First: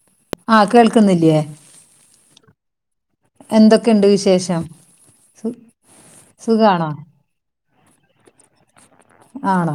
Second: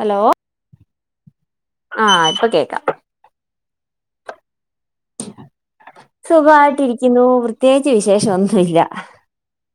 Hello ആഹ കേൾക്കുന്നില്ലേ ആഹ് ഇപ്പൊ കേക്കാം എന്തൊക്കെയുണ്ട് വിശേഷം സു സുഖാണോ സുഖമായിട്ടിരിക്കുന്നു പ്രത്യേകിച്ച് വിശേഷം ഒന്നുല്ല ആണോ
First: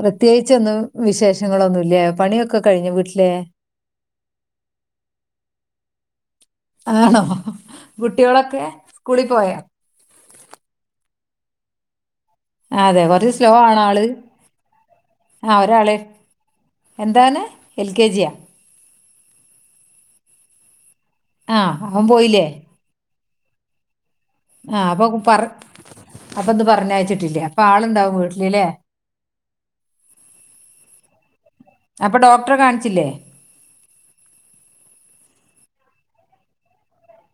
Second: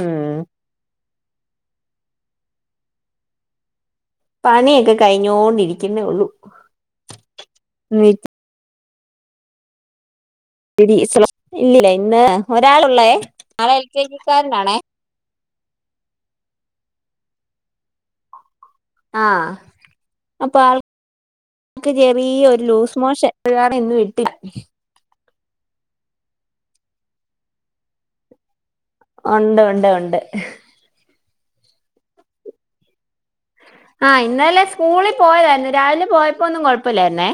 പ്രത്യേകിച്ച് ഒന്നും വിശേഷങ്ങളൊന്നുമില്ലേ പണിയൊക്കെ കഴിഞ്ഞോ വീട്ടിലെ പണിയൊക്കെ കഴിഞ്ഞോണ്ടിരിക്കുന്നേ ഉള്ളൂ ആണോ കുട്ടികളൊക്കെ സ്കൂളിൽ പോയാ ഇല്ലില്ല പിന്നെ ആ, അതെ ഒരാളൊള്ളേ കുറച്ച് സ്ലോ ആൾ ആണ് എൽ കെ ആള് ജിക്കാരനാണേ ആ ഒരാള് എന്താണ് എൽ കെ ജിയാ ആഹ അപ്പൊ ആ ആൾക്ക് അവൻ ഈ പോയില്ലേ ഒരു ലൂസ് മോഷൻ പിഴട എന്നന്ന് [unintelligible] ആഹ് അപ്പൊ ഇന്ന് പറഞ്ഞയച്ചിട്ടില്ല അപ്പൊ ആളുണ്ടാവും വീട്ടിലല്ലേ ഉണ്ട് ഉണ്ട് ഉണ്ട് അപ്പൊ ഡോക്ടറെ കാണിച്ചില്ലേ ആഹ ഇന്നലെ സ്കൂളിൽ പോയതായിരുന്നു രാവിലെ പോയപ്പോന്നും കൊഴപ്പൊല്ലായിരുന്നേ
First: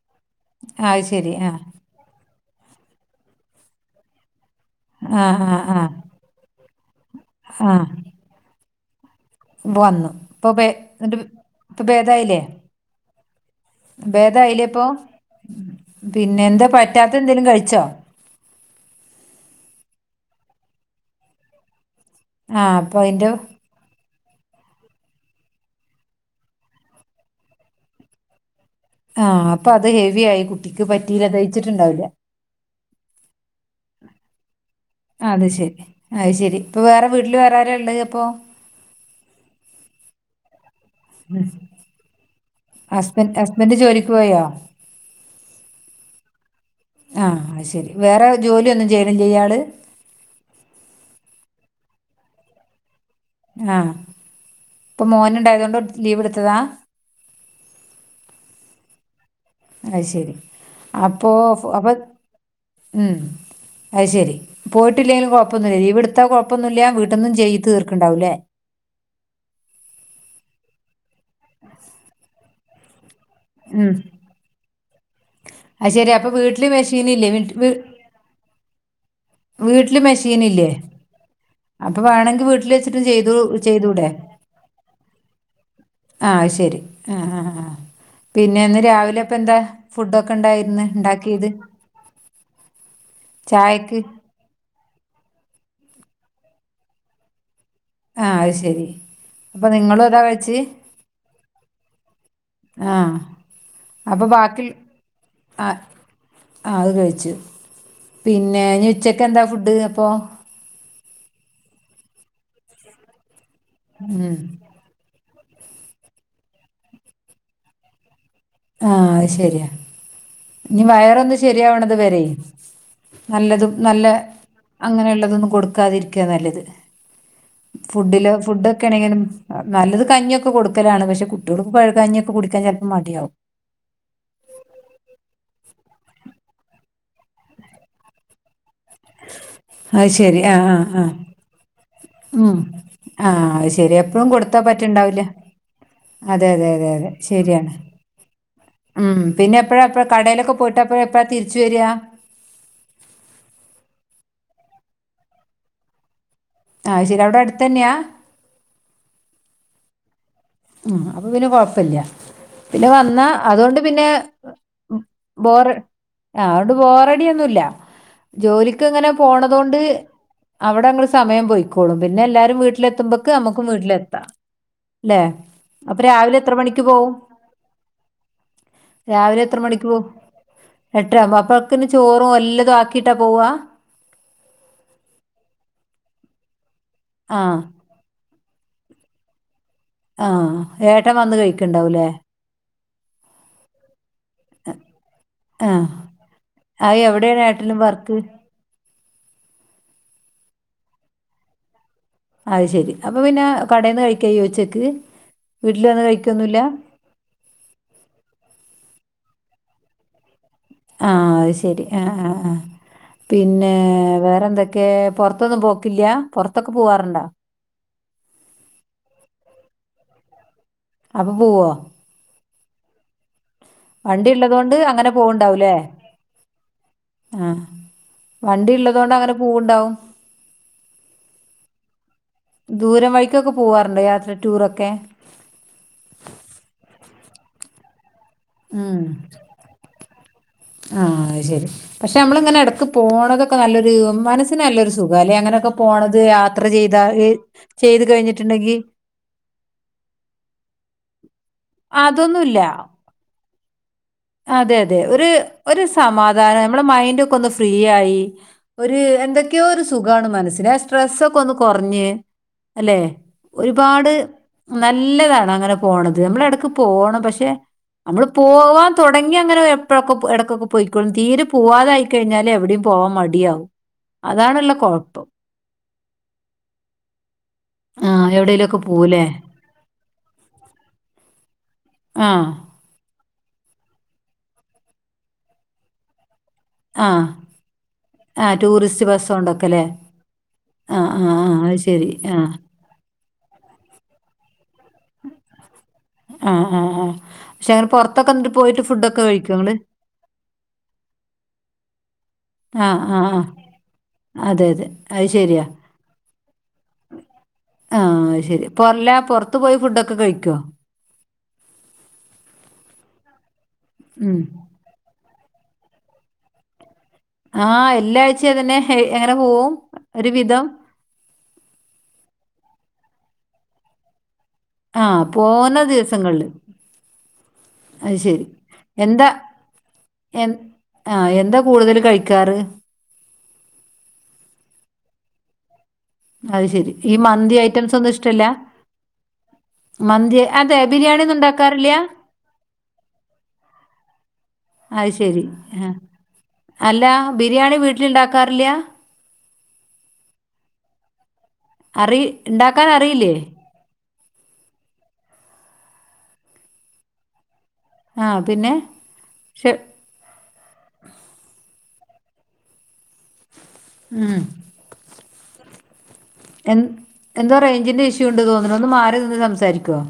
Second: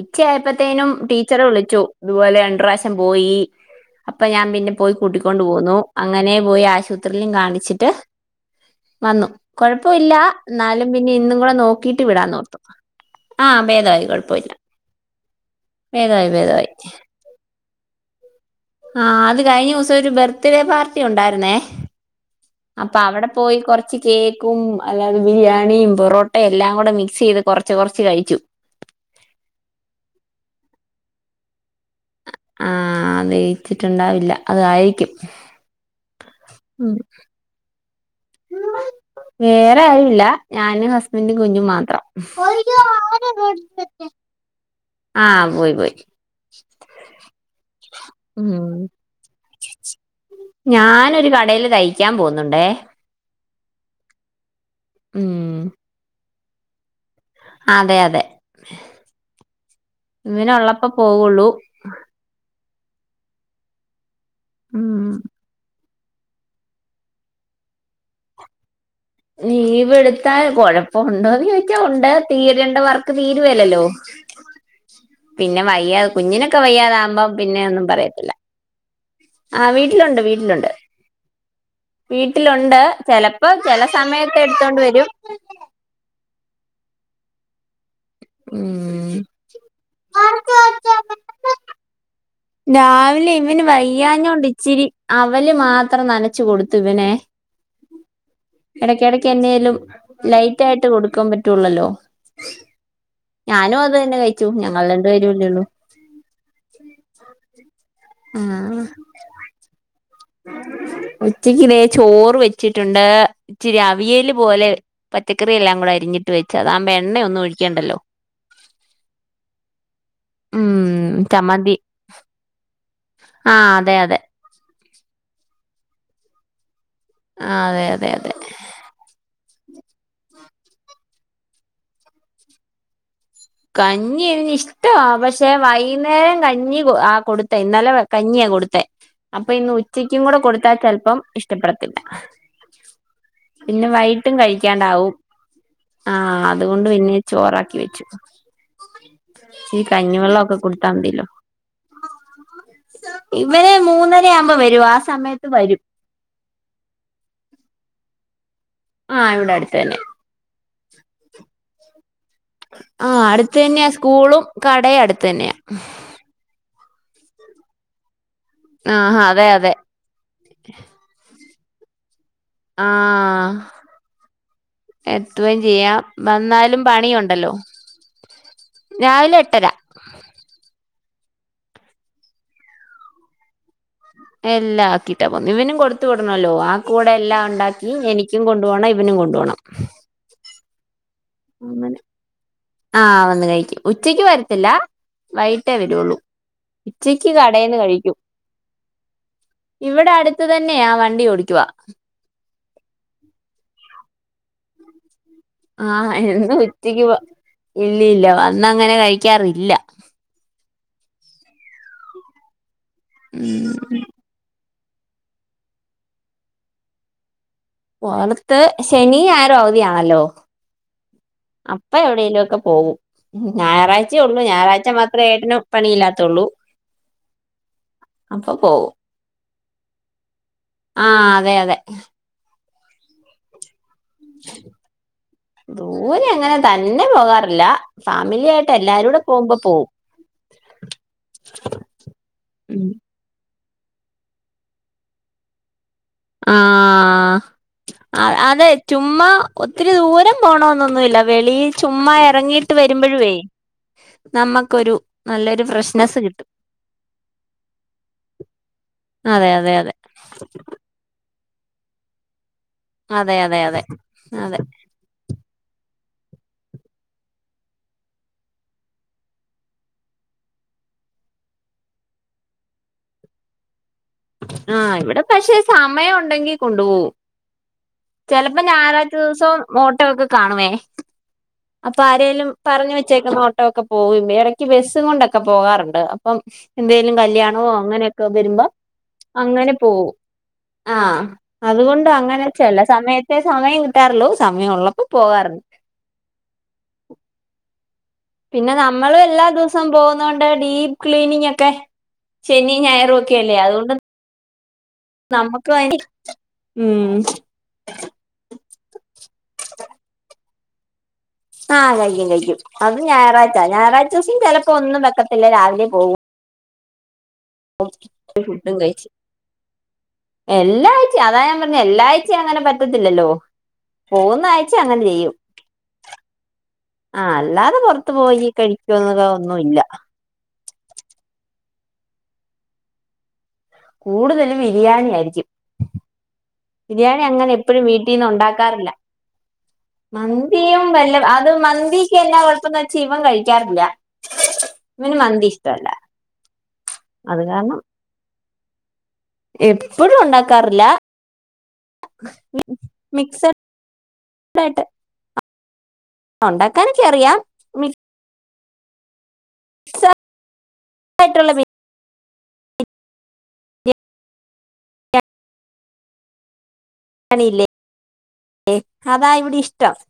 ഉച്ചയപ്പോത്തേനും ആ അത് ശരി ടീച്ചറെ ആ വിളിച്ചു ഇതുപോലെ രണ്ട് പ്രാവിശ്യം പോയി അപ്പൊ ഞാൻ പിന്നെ പോയി ആ കൂട്ടിക്കൊണ്ടുപോന്നു ആ അങ്ങനെ പോയി ആശുപത്രിലും ആ കാണിച്ചിട്ട് ആ വന്നു വന്നു കൊഴപ്പയില്ല ഇപ്പൊ ഭേ ന്നാലും പിന്നെ എന്നിട്ട് ഇന്നും കൂടെ ഇപ്പൊ നോക്കിട്ട് ഭേദായില്ലേ വിടാന്നോർത്തു ആ ഭേദായി കുഴപ്പയില്ല ഭേദായില്ലേ ഇപ്പൊ ഭേദായി പിന്നെ എന്താ ഭേദായി പറ്റാത്ത എന്തേലും കഴിച്ചോ ആ അത് കഴിഞ്ഞ ദിവസം ഒരു ബർത്ത്ഡേ പാർട്ടി ഒണ്ടാരുന്നേ ആ അപ്പൊ അവിടെ അതിന്റെ പോയി കൊറച്ച് കേ ക്കും അല്ലാതെ ബിരിയാണിയും പൊറോട്ടയും എല്ലാം കൂടെ മിക്സ് ചെയ്ത് കൊറച്ച് കൊറച്ച് കഴിച്ചു ആ അപ്പൊ അത് ഹെവി ആയി കുട്ടിക്ക് പറ്റീല ദെയിച്ചിട്ടുണ്ടാവില്ല ആ ദെയി ച്ചിട്ടുണ്ടാവില്ല അതായിരിക്കും ആ അത് ശരി അത് ശരി ഇപ്പൊ മ് വേറെ വീട്ടിൽ വേറെ ആരാ ഉള്ളത് അപ്പൊ വേറെ ആരുവില്ല ഞാനും ഹസ്ബെൻറും കുഞ്ഞും മാത്രം ഹസ്ബൻഡ് ഹസ്ബൻഡ് ജോലിക്ക് പോയോ ആ പോയി പോയി അയ് ശരി വേറെ ജോലി ഉം ഒന്നും ചെയ്യണില്ലെ ഇയാള് ഞാനൊരു കടയില് തയ്ക്കാൻ പോവുന്നുണ്ടേ ആ ഇപ്പൊ ഉം മോനുണ്ടായതു കൊണ്ട് ലീവ് എടുത്തതാ അതെ അതെ അത് ശരി ഇങ്ങനെ ഉള്ളപ്പോ പോവുള്ളു ഉം അയ് ശരി ഉം പോയിട്ടില്ലെല് കൊഴപ്പൊന്നില്ല ലീവെടു ത്താ കൊഴപ്പൊന്നുയില്ല വീട്ട്ന്ന് ചെയ് തീർക്ക്ണ്ടാവല്ലെ ലീവെടുത്താ കൊഴപ്പുണ്ടോന്ന് ചോദിച്ചാ ഉണ്ട് തീരേണ്ട വർ ക്ക് തീരുവേലല്ലോ പിന്നെ അത് വയ്യാതെ ശരി അപ്പോൾ കുഞ്ഞിനൊക്കെ വീട്ടിൽ മെഷീൻ വയ്യാതാവുമ്പം പിന്നെ ഒന്നും പറയത്തില്ല ആ വീട്ടില് വീട്ടിലുണ്ട് മെഷീനില്ലേ വീട്ടിലുണ്ട് അപ്പൊ വേണങ്കി വീട്ടിൽ വീട്ടിലുണ്ട് വെച്ചിട്ടും ചെയ്തു ചെലപ്പോ ചെല ചെയ്തൂടെ സമയത്ത് എടുത്തോണ്ട് വരും അയ് ശരി ആ ആ ആ പിന്നെന്ന് ഉം രാവിലെ അപ്പ എന്താ ഫുഡൊക്കെ ഇണ്ടായിര്ന്ന് ഇണ്ടാക്കിയത് രാവിലെ ഇവന് വയ്യഞ്ഞോണ്ട് ഇച്ചിരി അവല് മാത്രം നനച്ചു കൊടുത്തു ഇവനെ ആ അയ്ശരി ഇടക്കിടക്ക് അപ്പൊ എന്നേലും നിങ്ങളും അതാ കഴിച്ച് ലൈറ്റ് ആയിട്ട് കൊടുക്കാൻ പറ്റുള്ളല്ലോ ആ ഞാനും അത് തന്നെ അപ്പൊ കഴിച്ചു ബാക്കിൾ ഞങ്ങൾ രണ്ടുപേരുല്ലേള്ളൂ ആ ആ അത് കഴിച്ച് പിന്നെ ആഹ് നി ഉച്ചക്ക് എന്താ ഫുഡ് അപ്പൊ ഉച്ചക്ക് വേ ചോറ് വെച്ചിട്ടുണ്ട് ഇച്ചിരി അവിയല് ഉം പോലെ പച്ചക്കറി എല്ലാം കൂടെ അരിഞ്ഞിട്ട് വെച്ച അതാവുമ്പോ എണ്ണ ഒന്നും ഒഴിക്കേണ്ടല്ലോ ആ അയ് ശരിയാ നി ഉം വയറൊന്ന് ചമ്മന്തി ശരിയാവണത് വരെ ആഹ് നല്ലതും അതെ നല്ല അതെ അങ്ങനെയള്ളതൊന്നും കൊടുക്കാതിരിക്ക നല്ലത് അതെ അതെ ഫുഡിലോ അതെ ഫുഡൊക്കെണെങ്കിലും നല്ലത് കഞ്ഞിയൊക്കെ കൊടുക്കലാണ് പക്ഷെ കുട്ടികൾക്ക് പഴകഞ്ഞിയൊക്കെ കുടിക്കാൻ ചെലപ്പം മടിയാവും കഞ്ഞി ഇവന് ഇഷ്ട പക്ഷെ വൈന്നേരം കഞ്ഞി ആ കൊടുത്തെ ഇന്നലെ കഞ്ഞിയാ കൊടുത്തെ അപ്പൊ ഇന്ന് അത് ഉച്ചക്കും കൂടെ ശരി ആഹ് കൊടുത്താൽ ആഹ് ആഹ് ചെലപ്പം ഇഷ്ടപ്പെട ഉം ആഹ് അത് പിന്നെ ശരി എപ്പഴും വൈട്ടും കൊടുത്താ കഴിക്കാണ്ടാവും പറ്റ്ണ്ടാവില്ല ആ അതെ അതെ അതുകൊണ്ട് അതെ അതെ പിന്നെ ശരിയാണ് ചോറാക്കി വെച്ചു ഉം പിന്നെ ഈ എപ്പഴാ എപ്പഴാ കടയിലൊക്കെ കഞ്ഞിവെള്ളവൊക്കെ പോയിട്ട് എപ്പഴ എപ്പഴാ കൊടുത്താമതിലോ തിരിച്ചു വരിക ഇവര് മൂന്നര ആവുമ്പോ വരും ആ സമയത്ത് വരും ആ ശെരി അവിടെ അട്ത്തന്നെയാ ആ ഇവിടെ അടുത്ത് തന്നെ മ് അപ്പൊ പിന്നെ കൊഴപ്പില്ല പിന്നെ ആഹ് വന്നാ അടുത്ത് അതുകൊണ്ട് തന്നെയാ പിന്നെ സ്കൂളും കടയും അടുത്ത് തന്നെയാ ബോറ് ആ ത് ബോറടിയൊന്നൂല്ല ജോലിക്ക്ങ്ങനെ ആഹാ അതെ അതെ പോണതുകൊണ്ട് അവിടെ ങ്ങളെ സമയം പോയ്ക്കോളും പി പിന്നെ എല്ലാരും വീട്ട്ലെത്തുമ്പക്ക് ആഹ് അമ്മക്കും വീട്ട്ലെത്താ ല്ലെ എത്തുകയും ചെയ്യാം വന്നാലും പണിയുണ്ടല്ലോ രാവിലെ എത്രെ മണിക്ക് പോവും എ ട്ട്‌രാവുമ്പം അപ്പോഴൊക്കിന് ചോറും എല്ലതും ആക്കീട്ടാ പോവാ തിന്നാേല്ലോ ആ കൂടെ എല്ലാം ആഹ് ഉണ്ടാക്കി എനിക്കും കൊണ്ട് പോണം ഇവനും കൊണ്ട് പോണം ആഹ് ഏട്ടൻ വന്ന് അങ്ങനെ കഴിക്ക്ണ്ടാവുലേ ആഹ് വന്ന് കഴിക്കും ഉച്ചയ്ക്ക് വരത്തില്ല വൈകിട്ടേ ആഹ് വെരുവൊള്ളൂ അത് ഉച്ചയ്ക്ക് എവിടെയാണ് ഏട്ടന് കടേന്ന് കഴിക്കും വർക്ക് ഇവിടെ അട്ത്ത് തന്നെയാ വണ്ടി ഓടിയ്ക്കുവാ അത് ശെരി അപ്പൊ പിന്നെ കടേന്ന് കഴിക്കാ ചെയ്യ ഉച്ചക്ക് വീട്ടിൽ വന്ന് ആഹ് എന്നും കഴിക്കൊന്നുല്ല ഉച്ചയ്ക്ക് ഇല്ലല്ല വന്ന അങ്ങനെ കഴിക്കാറി ഇല്ലാ ആഹ് അത് ശെരി ആഹ് ആഹ് ആഹ് ഉം പിന്നേ വേറെന്തൊ ക്കേ പൊറത്തൊന്നും പോക്കില്ലാ പൊറത്തൊക്കെ പോവാറ്ണ്ടാ? പൊറത്ത് ശനി ഞായറും അവധിയാണല്ലോ അപ്പൊ പോവോ അപ്പ എവിടേലും ഒക്കെ പോവും ഞായറാഴ്‌ച്ചേ വണ്ടി ഒള്ളു ഇള്ളതോണ്ട് ഞായറാഴ്ച്ച അങ്ങനെ മാത്രേ ഏട്ടന് പോവ്ണ്ടാവുംല്ലേ പണിയില്ലാത്തൊള്ളു ആഹ് വണ്ടി ഇള്ളതോണ്ട് അങ്ങനെ പൂവ്ണ്ടാവും ആഹ് അതെ അതെ ദൂരം വയ്ക്കൊക്കെ പോവാ ദൂരെ അങ്ങെനെ തന്നെ പോകാറില്ലാ ഫാമിലി ആയിട്ട് എല്ലാരൂടെ പോകുമ്പം പോവും ആഹ് അത് ശെരി പക്ഷെ അമ്മള്ങ്ങെനെ എടെക്ക് ഉം പോണതൊ ക്കെ നല്ലൊര് മനസ്സിന് നല്ലൊരു സുഖാലെ അങ്ങനൊക്കെ പോണത് ആ യാത്ര ചെയ്താ ചെയ്ത് അതെ കയ്ഞ്ഞിട്ട്ണ്ടെങ്കി ന്നൊന്നു ഇല്ല വെളീൽ ചുമ്മാ എറെങ്ങീട്ട് വെരുമ്പഴുവേ അതെ അതെ ഒരു ഒരു ഫ്രഷ്നെസ്സ് കിട്ടും സമാധാനം നമ്മടെ മൈൻന്റൊക്കെ ഒന്ന് ഫ്രീ ആയി ഒരു. ഒരു അതെ എന്തൊക്കെയോ അതെ ഒരു അതെ സുഖാണ് മനസ്സിന് സ്ട്രെസ്സൊക് ക്കൊന്ന് കൊറഞ്ഞ് അല്ലെ അതെ അതെ അതെ ഒരുപാട് അതെ നല്ലതാണ് അങ്ങനെ പോണത്. ക്ക് പോണം പക്ഷേ നമ്മള് പോവാൻ തൊടങ്ങി അങ്ങനെ എപ്പോയൊക്കെ ഇടക്കൊക്കെ പോയിക്കോളും തീരെ പോവാതായിക്കഴിഞ്ഞാല് എവിടെയും പോ പോവാൻ മടിയാവും. അതാണുള്ള ആഹ് കുഴപ്പം ഇവിടെ പക്ഷേ സമയുണ്ടെങ്കി കൊണ്ടു പോവും. ആ ചെലപ്പോ എവിടേലൊക്കെ ഞായറാഴ്ച പോവുല്ലേ ദിവസം ഓട്ടോ ഒക്കെ കാണുവേ. അപ്പൊ ആ ആരേലും പറഞ്ഞ വെച്ചേക്കുന്ന ഓട്ടോ ഒക്കെ പോകും എടയ്ക്ക് ബസ്സും കൊണ്ടൊക്കെ പോകാറുണ്ട്. പ്പം എന്തേലും കല്ല്യാണമോ അങ്ങനെയൊക്കെ വരുമ്പോ. അങ്ങനെ സിവസ്വണ്ടാക്കല്ലേ. പോവും ആഹ് അതുകൊണ്ടങ്ങനെ ചെല സമയത്തെ സമയം കിട്ടാറുള്ളൂ സമയ ഉള്ളപ്പോ. പോകാറുണ്ട് അഹ് ആഹ് ചെല പിന്നെ നമ്മള് എല്ലാ ദിവസം പോകുന്നോണ്ട് ഡീപ്പ് ക്ലീനിങ് ഒക്കെ. ശനി ആ ഞായറു ആ ഒക്കെ ആ അല്ലേ അതുകൊണ്ട്. അതെ അതെ അത് ശരിയാ നമ്മുക്ക് അയിന് ഉം ആഹ് അയ്ശരി. പൊർല്ല പൊർത്തു പോയി ഫുഡൊക്കെ കഴിക്കോ? ആഹ് കഴിക്കും കഴിക്കും അത് ഞായറാഴ്ച ഞായറാഴ്ച ഉം ദിവസം ചെലപ്പോ ഒന്നും വെക്കത് ത്തില്ല രാവിലെ പോവും. ആഹ് എല്ലാഴ്ചതന്നെ എങ്ങനെ പോകും. എല്ലാഴ്ച്ചിം അതാ ഞാൻ പറഞ്ഞു എല്ലാ ആഴ്ച്ചിം അങ്ങനെ പറ്റത്തില്ലല്ലോ പോ ആഹ് പോന്ന ദിവസങ്ങളില്. ആഹ് അല്ലാതെ പുറത്തു അത് ശരി പോയി കഴിക്കുന്നുക എന്താ ഒന്നുമില്ല എൻ ആ എന്താ. കൂടുതല് കഴിക്കാറ്? കൂടുതല് ബിരിയാണി ആയിരിക്കും. അത് ശരി ഈ ബിരിയാണി അങ്ങനെ മന്തി എപ്പോഴും ഐറ്റംസ് ഒന്നും വീട്ടിൽന്ന് ഇഷ്ടല്ല ഉണ്ടാക്കാറില്ല. മന്തി അതെ മന്തിയും വല്ല ബിരിയാണി ഒന്നും അത് ഉണ്ടാക്കാറില്ല മന്തിക്ക് എല്ലാ കൊഴപ്പന്ന് വെച്ചാ ഇവൻ കഴിക്കാറില്ല അത് ഇവന് ശരി മന്തി ഇഷ്ടല്ല ആ അല്ല ബിരിയാണി വീട്ടിലിണ്ടാക്കാറില്ല എപ്പോഴും ഉണ്ടാക്കാറില്ല അറി ഉണ്ടാക്കനറിയില്ലേ തായിട്ട് ഉണ്ടാക്കാനൊക്കെ അറിയാം ആഹ പിന്നെ പക്ഷെ [inaudible] യിട്ടുള്ള ഉം എ എന്തോ റേഞ്ചിന്റെ ഇഷ്യുണ്ട് തോന്നുണ്ടു ഒന്ന് അതാ മാറിന്ന് ഇവിടെ ഇഷ്ടം സംസാരിക്കുവോ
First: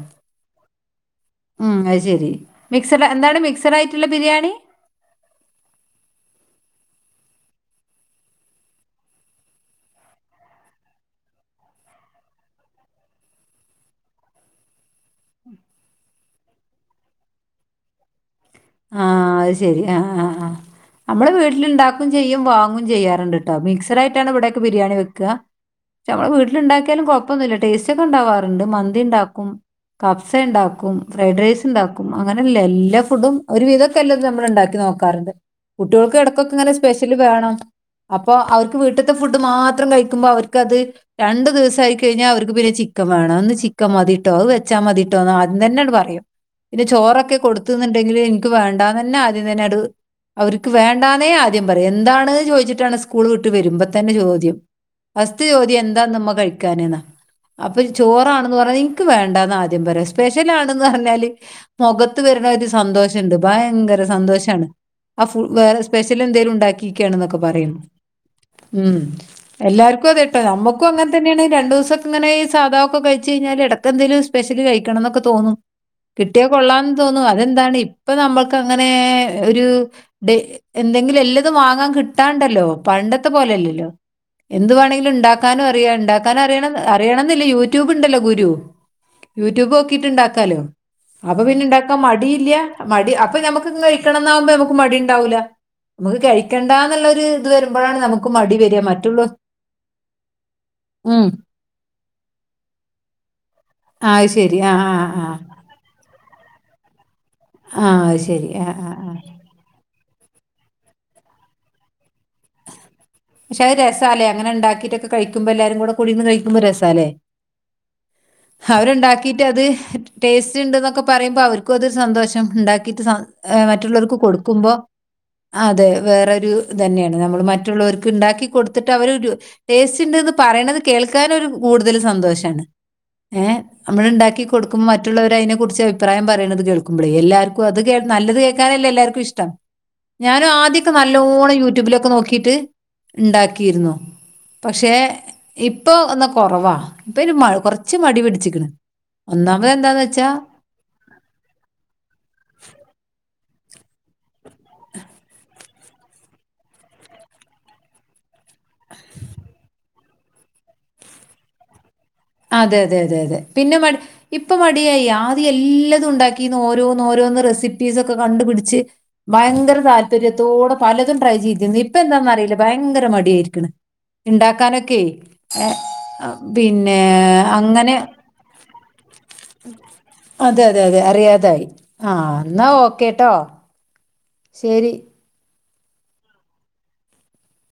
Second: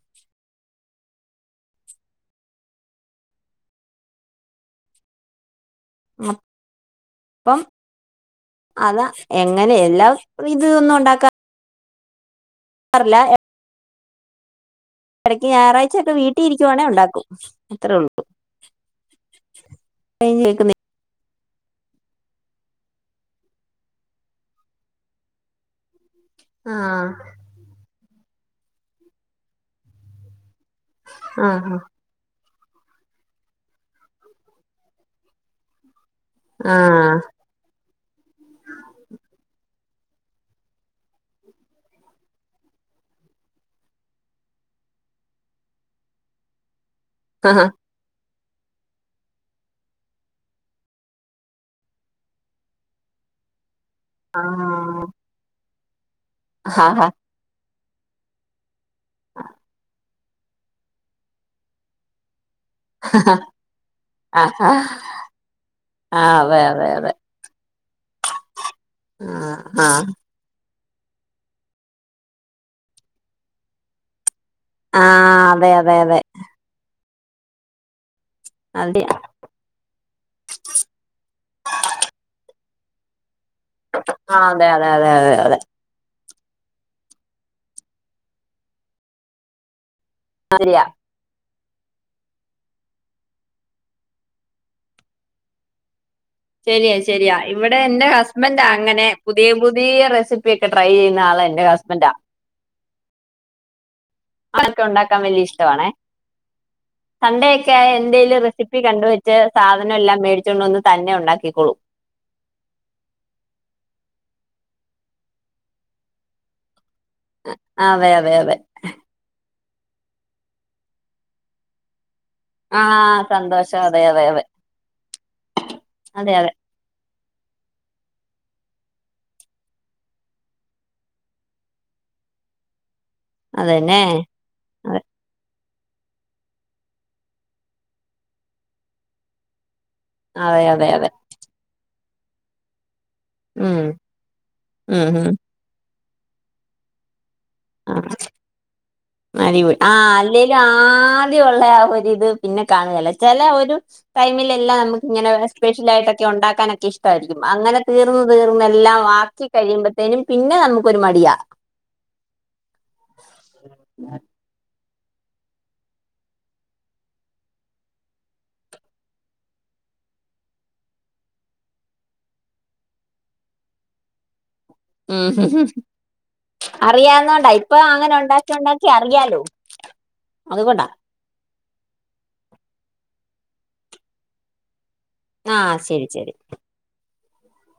ഉം അത് ശരി മിക്സഡ എന്താണ് മിക്സഡായിട്ടുള്ള ബിരിയാണി ആ അപ്പം അതാ എങ്ങനെ എല്ലാ ഇതൊന്നും ഉണ്ടാക്കാ ക്കറില്ല ഇടക്ക് ഞായറാഴ്ചൊക്കെ വീട്ടിൽ ഇരിക്കുവാണേ ഉണ്ടാക്കും അത്രേ ഉള്ളൂ ആഹ അത് ശെരി ആ ആ് നമ്മള് വീട് വീട്ടില്ണ്ടാക്കും ചെയ്യും വാങ്ങും ചെയ്യാറുണ്ട് ട്ടോ മിക്സഡായിട്ടാണ് ഇവിടൊക്കെ ബിരിയാണി വെക്കുക നമ്മുടെ വീട്ടിലുണ്ടാക്ക്‌യാലും ആഹ് കുഴപ്പൊന്നുമില്ല ടേസ്റ്റ് ഒക്കെ ഉണ്ടാവാറുണ്ട് മന്തി ഉണ്ടാക്കും കഫ്സ ണ്ടാക്കും കും ഫ്രൈഡ് റൈസ് ആഹ് ഉണ്ടാക്കും അങ്ങനെയല്ലേ എല്ലാ ഫുഡും ഒരു വിധതൊക്കെ എല്ലതും നമ്മളിണ്ടാക്കി നോക്കാറുണ്ട് കുട്ടികൾക്ക് എടക്കൊക്കെങ്ങനെ സ്പെഷ്യല് ആഹ് വേണം അപ്പൊ അവർക്ക് വീട്ട്ത്തെ ഫുഡ് മാത്രം കഴിക്കുമ്പോ അവർക്കത് രണ്ടു ദിവ സായി കഴിഞ്ഞാ അവർക്ക് പിന്ന ചിക്കൻ വേണം ഇന്ന് ചിക്കൻ മതിട്ടോ അത് വെച്ച മതിട്ടോന്നോ ആദ്യം തന്നെ അങ്ങോട്ട് പറയും പിന്നെ ചോറൊക്കെ ആഹ് കൊടുത്തൂന്നുണ്ടെങ്കിൽ ക്ക് വേണ്ടന്നെ ആദ്യം തന്നെ ടു അവർക്ക് വേണ്ടാന്നേ ആദ്യം പറയും എന്താണ്ന്ന് ചോദിച്ചിട്ടാണ് സ്കൂൾ വിട്ട് വരുമ്പോ തന്നെ ചോദ്യം ഫസ്റ്റ് ചോദ്യം എന്താന്ന് മ്മ കഴിക്കാനെന്ന ആഹ് അപ്പൊ ചോറാണെന്ന് പറഞ്ഞാൽ ഇൻക്ക് വേണ്ടന്നാദ്യം പറയാ. സ്പെഷ്യലാണെന്ന് പറഞ്ഞാല് മുഖത്ത് വരണൊരു സന്തോഷ ണ്ട് ഭയങ്കര സന്തോഷാണ് ആ ഫു- വേറെ സ്പെഷ്യൽ ആ അതെ അതെ അതെ എന്തേലുണ്ടാക്കീക്കാണ് ന്നൊക്കെ പറയും ഉം ആഹ് ആഹ് എല്ലാർക്കും ഇതേട്ടോ നമ്മക്ക് ക്കും അങ്ങൻ തന്നേണ് രണ്ട സെക്കങ്ങനെ സാധ ഒക്കെ കഴച്ചഴിഞ്ഞാൽ ഇടക്കെന്തെലും സ്പെഷ്യലി കഴിക്കണംന്നൊക്കെ ആഹ് തോന്നു അതെ അതെ അതെ കിട്ടിയാ കൊള്ളാംന്ന് തോന്നും അതെന്താണ് ഇപ്പൊ നമ്മൾക്ക് അങ്ങനെ അതെ ഒരു എന്തെങ്കിലും എല്ലതും വാങ്ങാൻ കിട്ടാണ്ടല്ലോ പണ്ടത്തെ പോലെല്ലല്ലോ ആഹ് അതെ എന്ത് അതെ അതെ വേണെങ്കിലും അതെ അതെ ണ്ടാക്കാനും അറിയാ ൻ അറിയണം അറിയണം ന്നില്ല്യ യൂട്യൂബ്ണ്ടല്ലോ ഗുരു യൂട്യൂബോക്കി ക്കിട്ടിണ്ടാക്കാലോ ശരിയാ അപ്പൊ പിന്നെ ഇണ്ടാക്കാൻ മടീല്ല്യാ മടി അപ്പൊ മ്മക്ക് കഴിക്കണംന്നാവുമ്പോ നമുക്ക് മടി ഉണ്ടാവൂല ശരിയ ശരിയാ ഇവിടെ എൻ്റെ നമുക്ക് മടി വരാ. ഹസ്ബൻ്റങ്ങനെ മറ്റുള്ള പുതിയ പുതിയ റെസിപ്പി ഒക്കെ ട്രൈ ചെയ്യുന്ന ഉം. ആളെ എന്റെ ഹസ്ബൻറാ ആ ശെരി അതൊക്കെ ആഹ ആ ഉണ്ടാക്കാൻ ആഹ സണ്ടേൊക്കെ അത് എന്തേലും ശരി. ആ റെസിപ്പി ആ ആ. കണ്ടുവെച്ച് സാധന എല്ലാം മേടിച്ചോണ്ടന്ന് തന്നെ ഉണ്ടാക്കിക്കൊളും പക്ഷെ അത് രസാലേ അങ്ങനെണ്ടാക്കിട്ടൊക്കെ കഴിക്കുമ്പോ എല്ലാരും കൂടിർന്ന് കഴിക്കുമ്പോ രസാലേ അതെ അതെ അതെ അവരുണ്ടാക്കിട്ട് അത് ടേസ്റ്റ് ണ്ട്ന്നൊക്കെ പറയുമ്പോ അവർക്കും അതൊരു സന്തോഷം ഉണ്ടാക്കിട്ട് ആഹ് സന്തോഷം അതെ മറ്റുള്ളവർക്ക് അതെ അതെ കൊടുക്കുമ്പോ അതെ അതെ അതെ വേറരു തന്നേണ് നമ്മൾ മറ്റുള്ളവർക്ക് ഉണ്ടാക്കി കൊടുത്തിട്ട് അവര് ടേസ്റ്റ് ഉണ്ട്ന്ന് പറയണത് കേൾക്കാന് ഒരു കൂടുതൽ സന്തോഷാണ് ഏഹ് അതന്നെ നമ്മൾ ണ്ടാക്കി കൊടുക്കുമ്പോ അതെ മറ്റുള്ളവരയ്നെ കുറിച്ച് അഭിപ്രായം പറയണത് കേൾക്കുമ്പോളേ എല്ലാർക്കും അത് നല്ലത് കേക്കാനല്ലേ എല്ലാവർക്കും ഇഷ്ടം ഞാനും അതെ അതെ ആദ്യൊക്കെ അതെ നല്ലോണം. യൂട്യൂബിലൊക്കെ നോക്കിട്ട്. ഉം ഉണ്ടാക്കിയിരുന്നു. പക്ഷെ ഉം ഉം ഇപ്പൊ എന്നാ കൊറവാ. ഇപ്പൊ ഒരു മ കൊറച്ച് മടി പിടിച്ചിക്ക്ണ് അരിവ് ആ അല്ലേലു ആദ്യ ഒള്ളേ ആ ഒരിത് പിന്നെ കാണ്കേല. ചെലെ ഒരു ടൈമിലെല്ലാം. നമ്മക്കിങ്ങനെ സ്പെഷ്യൽ ആയിട്ടൊക്കെ ഒണ്ടാക്കാനൊക്കെ ഇഷ്ടായിരിക്കും. അങ്ങനെ തീർന്ന് ർന്ന് തീർന്ന് എല്ലാം ആക്കി കഴിയുമ്പത്തേനും പിന്നെ നമുക്കൊരു മടിയാ അതെ അതെ അതെ അതെ പിന്നെ മടി ഇപ്പൊ മ ടിയായി ആദ്യ എല്ലതുണ്ടാക്കീന്ന്. ഓരോന്നോരോന്ന് റെസിപ്പീസൊക്കെ കണ്ട് പിടിച്ച്. ഭയങ്ക താല്പര്യത്തോടെ പലതും ട്രൈ ചെയ്തീന്ന് ഇപ്പെന്താന്നറീല ഭയങ്കര മടിയായിരിക്ക്ണ്, ണ്ടാക്കാ ണ്ടാക്കാനൊക്കെയ്, ഏ എ പി അറിയാവന്നോണ്ട ഇപ്പൊ അങ്ങനൊണ്ടാക്കിയൊണ്ടാക്കിയ അതെ അതെ അതെ അറിയാതായി ആഹ് എന്നാ ഓക്കേട്ടോ ശേരി ആഹ് ശരി ശരി